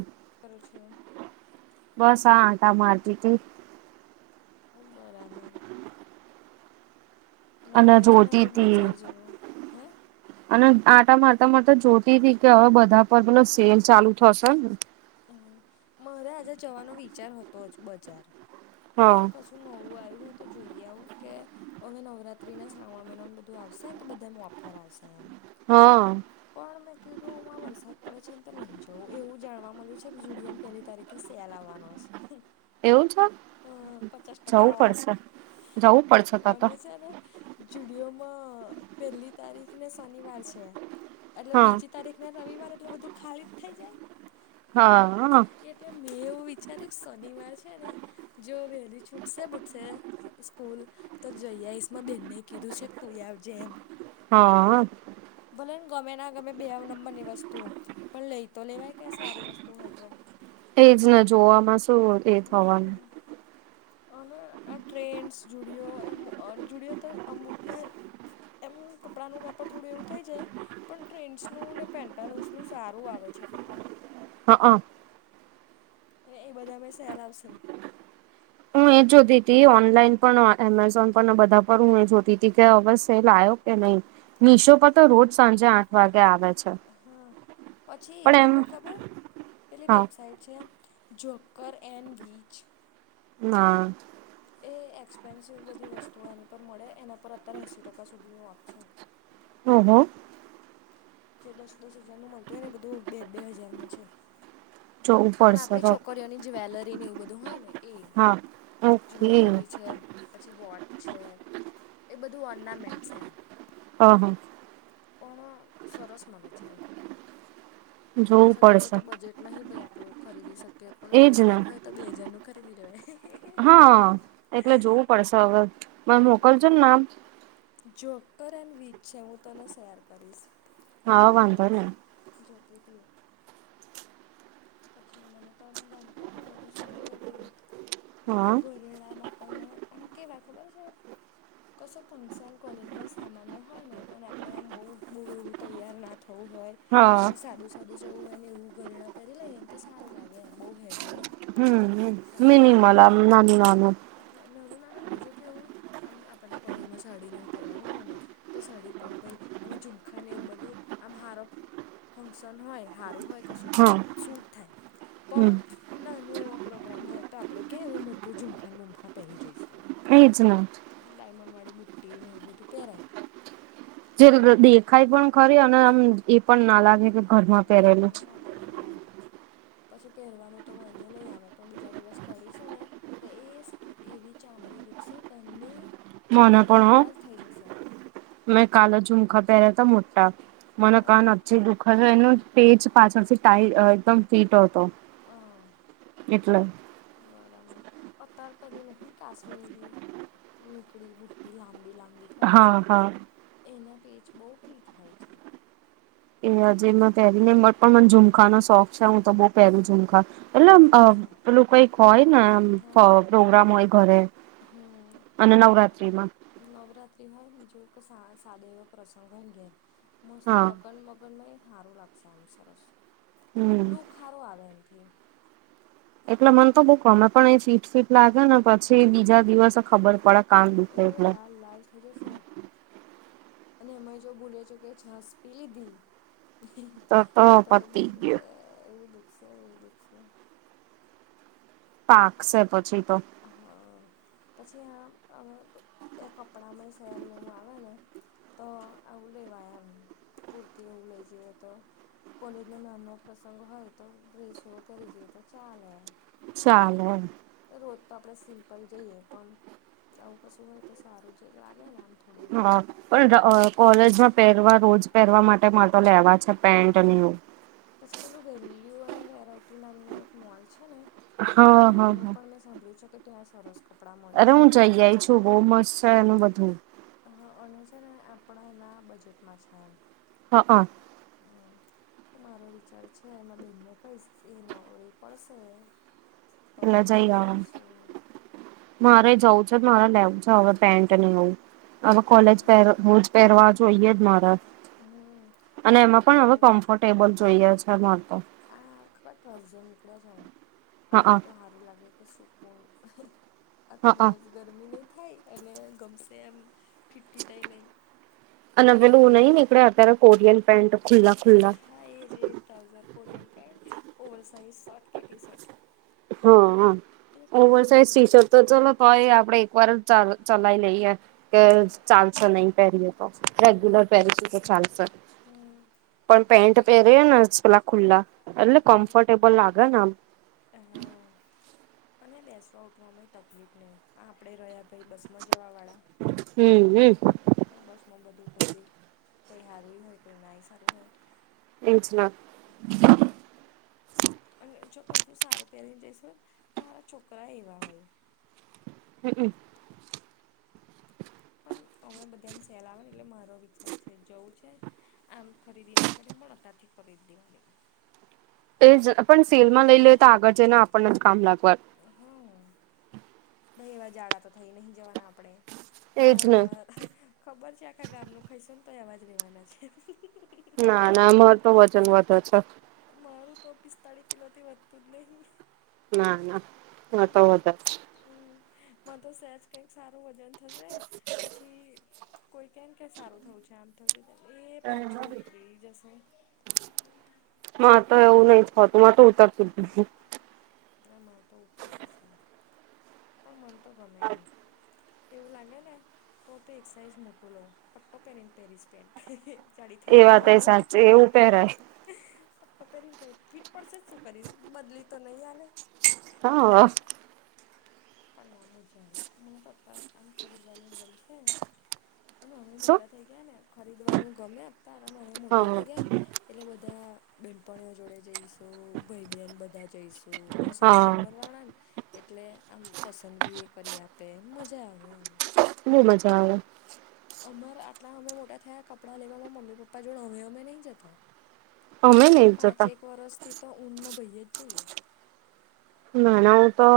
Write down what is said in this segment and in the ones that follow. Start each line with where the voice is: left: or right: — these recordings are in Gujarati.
right: હમ
left: કર છ [unintelligible]
right: બસ આા આટા મારતી હતી.
left: હ બરાબર
right: અને
left: મારે છે ને
right: જોતી
left: આજે
right: તી
left: બજાર જવાનું હે?
right: અને આટા મારતા મારતા જોતી હતી કે હવે બધા પર પ સેલ ચાલુ થશે ને.
left: મારે આજે જવાનો વિચાર હતો જ બજાર
right: હા
left: કે કશું. શું નવું આવ્યું હોય તો જોઈએ આવું કે હવે નવરાત્રી ના શ્રાવણ મહિનાને બધું આવશેને તો બધા એમ ઓફર આવશે એમ.
right: હા.
left: પણ મેં કીધું હું આ વરસાદ પડે છેને તો નહીં જ જો એવું જાણવા મળ્યું છે કે જુડિયોમાં પેલી તારીખે સ્યાલ આવવાનો છે.
right: એવું છે
left: હ પચાસ ટકા
right: જવું પડશે જવું પડશે
left: ઓ
right: ત તો
left: અને છેને. જુડિયોમાં પહેલી તારીખ ને સનિવાર છે એટલે
right: હા
left: બીજી તારીખ રવિવાર એટલે બધું ખાલી જ થઈ જાય.
right: હા.
left: એટલે મેં એવું વિચાર્યું શનિવાર છે ને જો વરી છુટસે બુટસે સ્કૂલ. તો જઈઈસ માં બેનને કીધું છે તું ાર જેમ.
right: હા.
left: ભલેને ગમે ના ગમે બે નંબર ની વસ્તુ. પણ લઈ તો લેવાય કઈ સારી વસ્તુ હોય તો.
right: એજ ને જોવામાં શું એ હોવાનું.
left: હમ્મ. અને આ ટ્રેન્સ જુડિયો એ જુડિયો તો અમુક વાર. એમ કપડાંનું કાપડ થોડું એવું થઈ જાય. પણ ટ્રેન્ડસનું ને પેન્ટાલન્સનું સારું આવે છે કપડું.
right: હા હ.
left: અને એ બધા અ સ્યાલ આવશે.
right: હું એજ જોતી તી ઓનલાઈન પણ એમેઝોન પણ બધા પર હું એ જોતી હતી કે હવે સેલ આવ્યો. કે નહી મશોપ તો રોજ સાંજે આઠ વાગે આવે છે.
left: હા પછી
right: પણ એમ
left: પેલું ખબર પેલી
right: હા
left: વેબસાઈટ છે. જોકર એડવીીચ.
right: હ.
left: એ એક્સપેન્સિવ બધી વસ્તુઓ એની પર મળે એના પર અત્યારે એંસીી ટકા સુધીની વાફ છે.
right: હમ હમ.
left: જે દસ દસ હજાર નું મળતું એને બધું બે બે હજાર ન છે.
right: જોવું
left: પણ
right: પડશે
left: આપણી
right: હ
left: છોકરીઓની જ્વેલરી એવું બધું હોય ને એ
right: હા ઓકે
left: જવેલરી
right: હ
left: છે. પછી વોચ છે એ બધું ઓર્નામેન્ટ એમ.
right: હા હા.
left: પણ સરસ મળે છે એમ દસ
right: જોવું
left: હજાર નું તો
right: પડશે
left: બજેટ. નહીં ભાઈ આપડું ખરીદી શકીએ પણ આવું
right: એજ ને
left: સેલ હોય તો બે હજાર નું ખરીદી લેવાય.
right: હા એટલે જોવું પડશે હવે મ મોકલજો ને નામ.
left: જોક્કર એન વચ છે હું તને શેર કરીશ કલે.
right: હા વાંધો નહી
left: જ્યોતિથીએ. પછી મને, તમે ગમતું તું, બધું સારું હતું.
right: હા
left: બધા ઘરેણામાં આપણને આમ, કેવા ખબર હ છે, કસો. ફંક્શન કોલેજમાં સામાન્ય હોય ને, અને આપણે આમ બહુ બહુ એવું તૈયાર ના થવું હોય.
right: હા
left: અને સાદું સાદું જેવું હોય ને, એવું ઘરેણા પહેરી લઈએ ને, તો સારું લાગે, એમ બહુ હેવી લાગે.
right: હમ, મિનીમાલા નાનું નાનું.
left: હ, નાનુ નાનુ બીજું કે એવું, આમ આપણને કોલેજમાં સાડીને એવું પહેરવાનું હોય ને. તો સાડી પર, ભાઈ, અમે ઝુમખા ને એવું બધું, આમ હારો. ફંક્શન હોય, સારું હોય, કશું તો
right: હા
left: શૂટ થાય.
right: હમ
left: પણ નાનું એવો પ્રોગ્રામ હોય, તો આપણને કે એવું મોટું ઝુમખાન બુમખા પહેરી જઈશું?
right: એ જ ને.
left: એ ડાયમંડ વાળી બુટ્ટી ને, એવું બધું પહેરાય.
right: જે દેખાય પણ ખરી, અને આમ એ પણ ના લાગે કે ઘરમાં
left: વેટ
right: પહેરેલું.
left: ના લાગે હા, પછી પહેરવાનું તો વાંધો નહીં આવે, પણ બીજા દિવસ કરીશું ને. તો એ એવી ચામડી દુખશે ઘણી.
right: મને પણ હો, મેં કાલ ઝુમખા પહેર્યા તો મોટા. મને
left: ઓહ
right: કાન એ દુખાય, એનું પછી પાછળથી ટાઈટ એકદમ ફીટ હતો.
left: હા.
right: એટલે
left: બરાબર. ઓ, તારે પેલી કાશ્મીરી? નીકળી બુ્ટટી લાંબી-લાંબી. ખબર છે,
right: હા હા
left: એના પેજ બહુ ફીટ હોય છે.
right: એ હજી પહેરીને ખબર પણ. મને ઝુમખા નો શોખ છે, હું તો બઉુ પહેરું ઝુમખા. એટલે
left: એમાં જોડે છે
right: પેલું કંઈક હોય ને
left: હા
right: પ્રોગ્રામ હોય ઘરે.
left: હમ.
right: અને નવરાત્રી માં.
left: નવરાત્રી હોય બીજો સાદો એવો પ્રસંગ હોય ને ઘેર. મસ્ત,
right: હા
left: લગન-મગનમા હારું લાગે. બહુ સરસ
right: હમ
left: લુક, સારું આવે એમાંથી.
right: એટલે મન તો બઉુ ગમે, પણ એ ફિટ ફિટ લાગે ને, પછી બીજા દિવસે ખબર પડે. કાન દુખે
left: એ
right: એટલે
left: લાલ-લાલ થઇ જશે. અને અમે જો બોલુ છુ કે, છાસ પી લીધી.
right: તો
left: તો
right: પતી ગયું
left: દુખશે, એવું દુઃખશે, એવું દુઃખશે.
right: પાકશે, પછી તો.
left: હા, પછી આ હવે એ કપડાંમાંય સહેલું ને, એવું આવે ને. તો આવું લેવા, આમ કુર્તી એવું લઈ જઈએ તો. કોલેજ નો નાનો પ્રસંગ હોય, તો ડ્રેસ એવો પહેરી જઈએ, તો ચાલે.
right: સાલે.
left: રોજ તો આપણેે સિમ્પલ જઈએ, પણ. આવું કશું હોય, તો સારું છે લાગે ને, આમ થોડું.
right: હા, પણ કોલેજમાં પહેરવા, રોજ પહેરવા માટે મારે તો લેવા છે પેન્ટ.
left: પછી પેલું વેલ્યુ અને વેરાયટી નામનું એક મોલ છે ને,
right: હા હા
left: ત્યાંનું
right: હા
left: પણ મે. સાંભળી છે કે, ત્યાં સરસ. કપડાં મળે
right: અરે,
left: છે
right: હું જઈ આઈ છું. બહુ મસ્ત છે, એનું બધું.
left: અને છે ને, આપણાના બજેટમાં છે, એમ.
right: હા, હ.
left: હમ. તો મારો વિચાર છે, એમાં બેનને કહીશ. એ નવરી પડશે. તો
right: એલા
left: અમે
right: જઈ.
left: આવશું
right: મારે જવું છે. મારે લેવું છે હવે પેન્ટ અને એવું. હવે કોલેજ પહેર પહેરવા જોઈએ જ, મારા.
left: હમ.
right: અને
left: તો
right: એમાં
left: આપણે
right: પણ હવે
left: રોજ
right: કમ્ફર્ટેબલ જોઈએ છે પણ
left: આ ખબર ટ્રાઉઝર નીકળ્યા છે એમ આમને
right: હઅ
left: તો હાર રુ લાગે કે સુકુણ આખો
right: હઅ
left: દિવસ ગરમી નહીં થાય અને ગમશે એમ ફિટ ફીટાય નહીં
right: અને પેલું નહી નીકળે અત્યારે કોરિયન પેન્ટ ખુલ્લા ખુલ્લા
left: હા એ જે એ trouser Korean pant over size shirt કે ટી શર્ટ
right: હા હ ઓવર સાઇઝ
left: એટલે
right: ટી શર્ટ તો ચલો તોય આપડે એક વાર જ ચ ચલાવી લઈએ કે ચાલશે નહી પરીએ તો રેગ્યુલર પેરીસ તો ચાલશે.
left: હમ
right: પણ પેન્ટ પહેરી ને પેલા ખુલ્લા એટલે કમ્ફર્ટેબલ લાગે ને આમ.
left: હા અને બેસ. તોઠવામાં તકલીફ નહીં આ આપણે રહ્યા ભાઈ બસમાં જવાળા.
right: હમ્મ હું.
left: તો બસમાં બધું પબ્લિક કોઈ સારું હોય કોઈ નાહી સારું હોય.
right: એમ જ ના.
left: અને જો બધું સારું પહેરીને જઈશ હોય ને તોારા છોકરા એવા હોય.
right: હમમ.
left: પણ અમે બધાને સહેલાવે ને એટલે મારો વિચાર છે જોવું છે. આમ ખરીદી ના કરે પણઅતારથી કરી દેવાની.
right: એ જ પણ સેલ માં લઈ લે તો આગળ જઈને આપણને જ કામ લાગવા.
left: હા. ભાઈ એવા જાડા તો થઈ નહી જવાના આપડણે
right: એજ ને
left: આવવાનવા. ખબર છે આખા ગામ ન ખાઈશને તોય અવાજ રેવાના છે.
right: ના ના અમાર તો વજન વધો છે.
left: મારું તો પિસ્તાળી કિલો થી વધતું જ નહી.
right: ના ના હ તો હોદ.
left: હમ્મ, મા તો સેજ કંઈક સારું વજન થશે પછી કોઈ કેમ કે સારું થવું છે આમ થવું છે ત એ પાછું ઉતરી જશે.
right: મા તો એવું નહી થતું મા તો ઉતરતું નથ.
left: એ માન તો ઉતરી જશે, પણ મન તો ગમે એમ. એવું લાગે ને તો તો એક સાઇઝ મોટું લઉં પટ્ટો પહેરીને પેરીસ પેન્ટ. ચડી થઇજ
right: એ વાત
left: તો.
right: એ સાચી એવું પહેરાય
left: પપ્પ પેરી પેરી ફીટ પડશે જ શું કરીશ બદલી તો નહીં આલે.
right: હા.
left: પણ ના મજા આવેયું મને
right: શું
left: તો અત્યારે એમ ખરીદવાનું ગમ છે પણ હવે મોટા થઈ ગ ગયા ને ખરીદવાનું ગમે અત્યારે પણ હવે મોટા
right: હા
left: થયા ગિયા ને એટલે બધા બનપણીઓ જોડે જઈશું, ભાઈ બહેન બધા જઈશ તો અ સરખી
right: હા
left: ઉંમરવાળા ને એટલે આમ પસંદ બી એ કરી આપે એમ મજા આવે એમ
right: એટલું મજા આવે.
left: અમાર આટલા અમે મોટા થયા કપડાં લેવાવામાં મમ્મી પપ્પા જોડ હવે અમે નહી જતા.
right: અમે
left: છેલ્લા
right: નહી જતા
left: પાંચેક વર્ષથી તો ઉ ને ભય જ જઈએ.
right: ના ના હું તો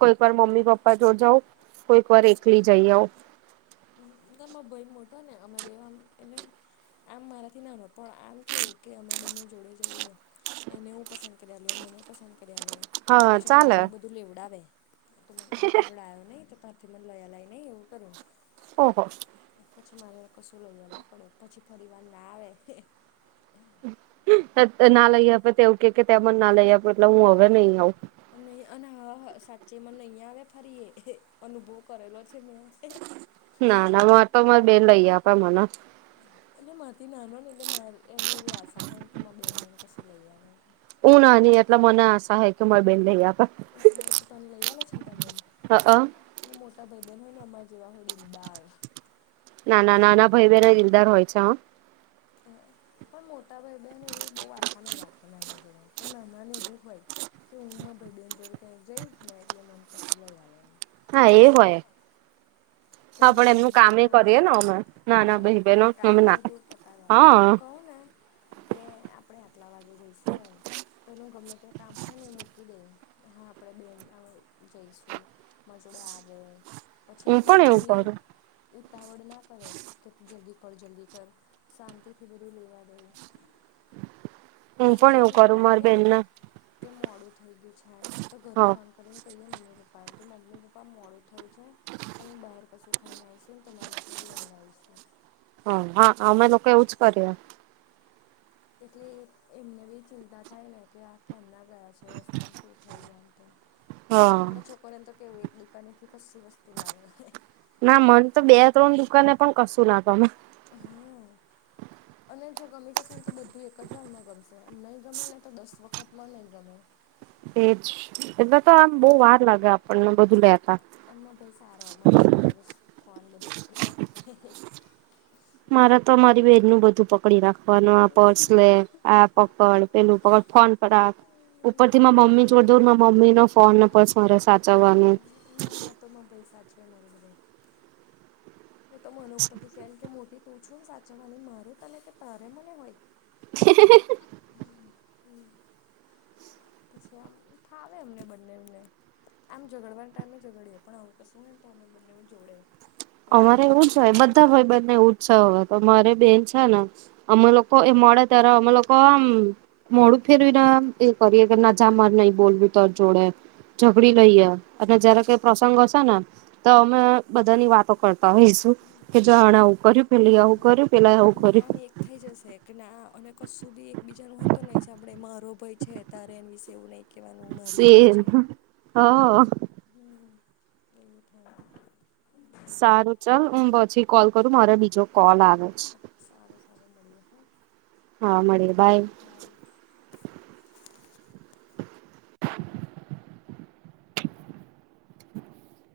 right: કોઈક વાર મમ્મી પપ્પા જોડ જાઉં કોઈ એક વાર એકલી જઈ આવું
left: તમ ભાઈ મોટો ને અમે બેમ એને આમ મારાથી નાનો પણ આમ કેવું કે અમે બંને જોડે જઈએ. એને હું પસંદ કર્યાલ એ મને પસંદ કર્યા લે.
right: હા
left: પાછું મારી
right: ચાલે
left: જોડે બધું લેવડાવે તો હું તારે જોડે આવ્યો નહી પછી મને લયાએ લઇ નહી એવું કરે.
right: ઓહો.
left: પછી મારે કશું લઈ આવવું પડે પછી ફરીવાર ના આવે.
right: ના લઈ આપે તેવું કે કે ત્યાં મ ના લઈ આપે એટલે હું હવે નહી આવું.
left: નહી અને હા સાચેમાં નહીં આવે ફરી એ અનુભવ કરેલો છે મેં.
right: ના ના મો તો બેન લઈ આપે મને.
left: એટલે માથી નાનો ને એટલે મા એને એવી આશા હોય ને કે બેહેન મ કશું લઈ
right: ઉ નાનો એટલે મન આશા હે કે મન બેન લય આપે.
left: હા તો તને લઈ આ લે છે ને તાર બેેન.
right: હ
left: એટલે મોટા ભાઈ બહેન હોય ને અમાર જેવા હોય દિલદાર.
right: નાના નાના ભાઈ બહેનો દિલદાર હોય છે હા.
left: પણ મોટા ભાઈ બહેન એવી બહુ આશા નહી રાખે નાના જોડે, પણ નાના ને એવું હોય. કે હું મા ભાઈ બેન જોડે કંક જઈશને એટલે મન કસુ લઈ આલે એમ.
right: હા એ હોય.
left: જે
right: હા પણ
left: મોટા ભાઈ
right: એમનું કામ
left: બહેનને
right: એ
left: એવું
right: કરીએ
left: નહીં
right: ને અમે ના ના
left: હા
right: ભાઈ બેહેનો અમે
left: કામ
right: ના
left: બધું
right: હા
left: હું કહું ને કે આપણે આટલા વાગે જઈશું એમ. તોનું ગમે ત્યાં માર જોડે આવે
right: હું
left: પછી એ
right: પણ એવું કરું
left: ઉતાવળ ના કરે કે તું જલ્દી કર જલ્દી કર. શાંતિથી બધું લેવા દઈ.
right: હું
left: પછી
right: પણ
left: છે ને એવું
right: કરું મારી
left: લાગે ને
right: બેનને
left: કે મોડું થઈ ગયું છે એમ તો ઘરે
right: હા
left: ફણ ખરે એમ કહીએ મમ્મીપ્પા એમ કે મમ્મ પપ્પા મોડુ થયું છે. અમે બહાર કશું ખાઈને આવીશું ને તમારા માટે લઈને આવીશું.
right: હા હા અમે લોકો એવું જ કરીએ.
left: એટલે એમને બી ચિંતા થાય ને કે આ કેમના ગયા છે, રસ્તામાં શું થયુ આમતેમ. અને
right: હા
left: આપડા છોકરીઓ ન તો કેવું એક દુકાનેથી કસી વસ્તુ ના આવે
right: ના મને તો બે ત્રણ દુકાનને પણ કશું ના તમે
left: હા અને જો ગમી જશે ને તો બધું એક જ વારમાં ગમેશે નહીં ગમે ને તો દસ વખતમાં નહીિ ગમે
right: એજ એટલા તો આમ બહુ વાર લાગે આપણને બધું લેતા
left: અનેમાં ભાઈ સારો અમારું પસ ફોન બધું પકડી રાખે
right: મારા તો અમારી બેન નું બધું પક પકડી રાખવાનું આ પર્સ લે આ પકડ પેલું પકડ ફોન પર ઉપર થી મા મમ્મી જોડ દઉ મા મમ્મી નો ફોન ને પસ મારે સાચવવાનું.
left: ના માં તો ભાઈ સાચવે મારો બધ એ તો મનો ઉપરથી છે એ કે મોટી તું છું ને સાચવવાની મારે તને કે તારે મને હોય.
right: હ હ
left: હ પછી આમ ફાવે અમને બંનેને આમ જઝગડવાના ટાઈમે જઝગડીએ પણ આવું કશું હોયને તો અમે બંને જોડે અને
right: અમારે
left: કોઈ
right: એવું જ હોય બધા હોય બને એસાહ હોય તો મારે બેન છે ને અમે લોકો એ મોડા તાર અમ લોકો આમ મોડું ફેરવીને એ કરીએ કે ના જા માર નહી બોલવું તો જોડે ઝઘડી લઈએ અને જયારે કઈ પ્રસંગ હશે ને તો અમે બધાની વાતો કરતા હોઈશું કે જોડ આવવું કર પેલી આવું કર પેા એું
left: અને
right: કરી
left: આમ એક થઈ જશે કે ના અને કશું બી એકબીજા ન હોય તો નહી સાંભળે રોબય છે તારે એન વિશે ઉ ન
right: સેમ હ.
left: હ એવું થાય
right: સારું ચાલ હું પછી કોલ કરું મારે બીજો કોલ આવે છે.
left: સારું સારું મળડીએ હા.
right: હા મળીએ બાય.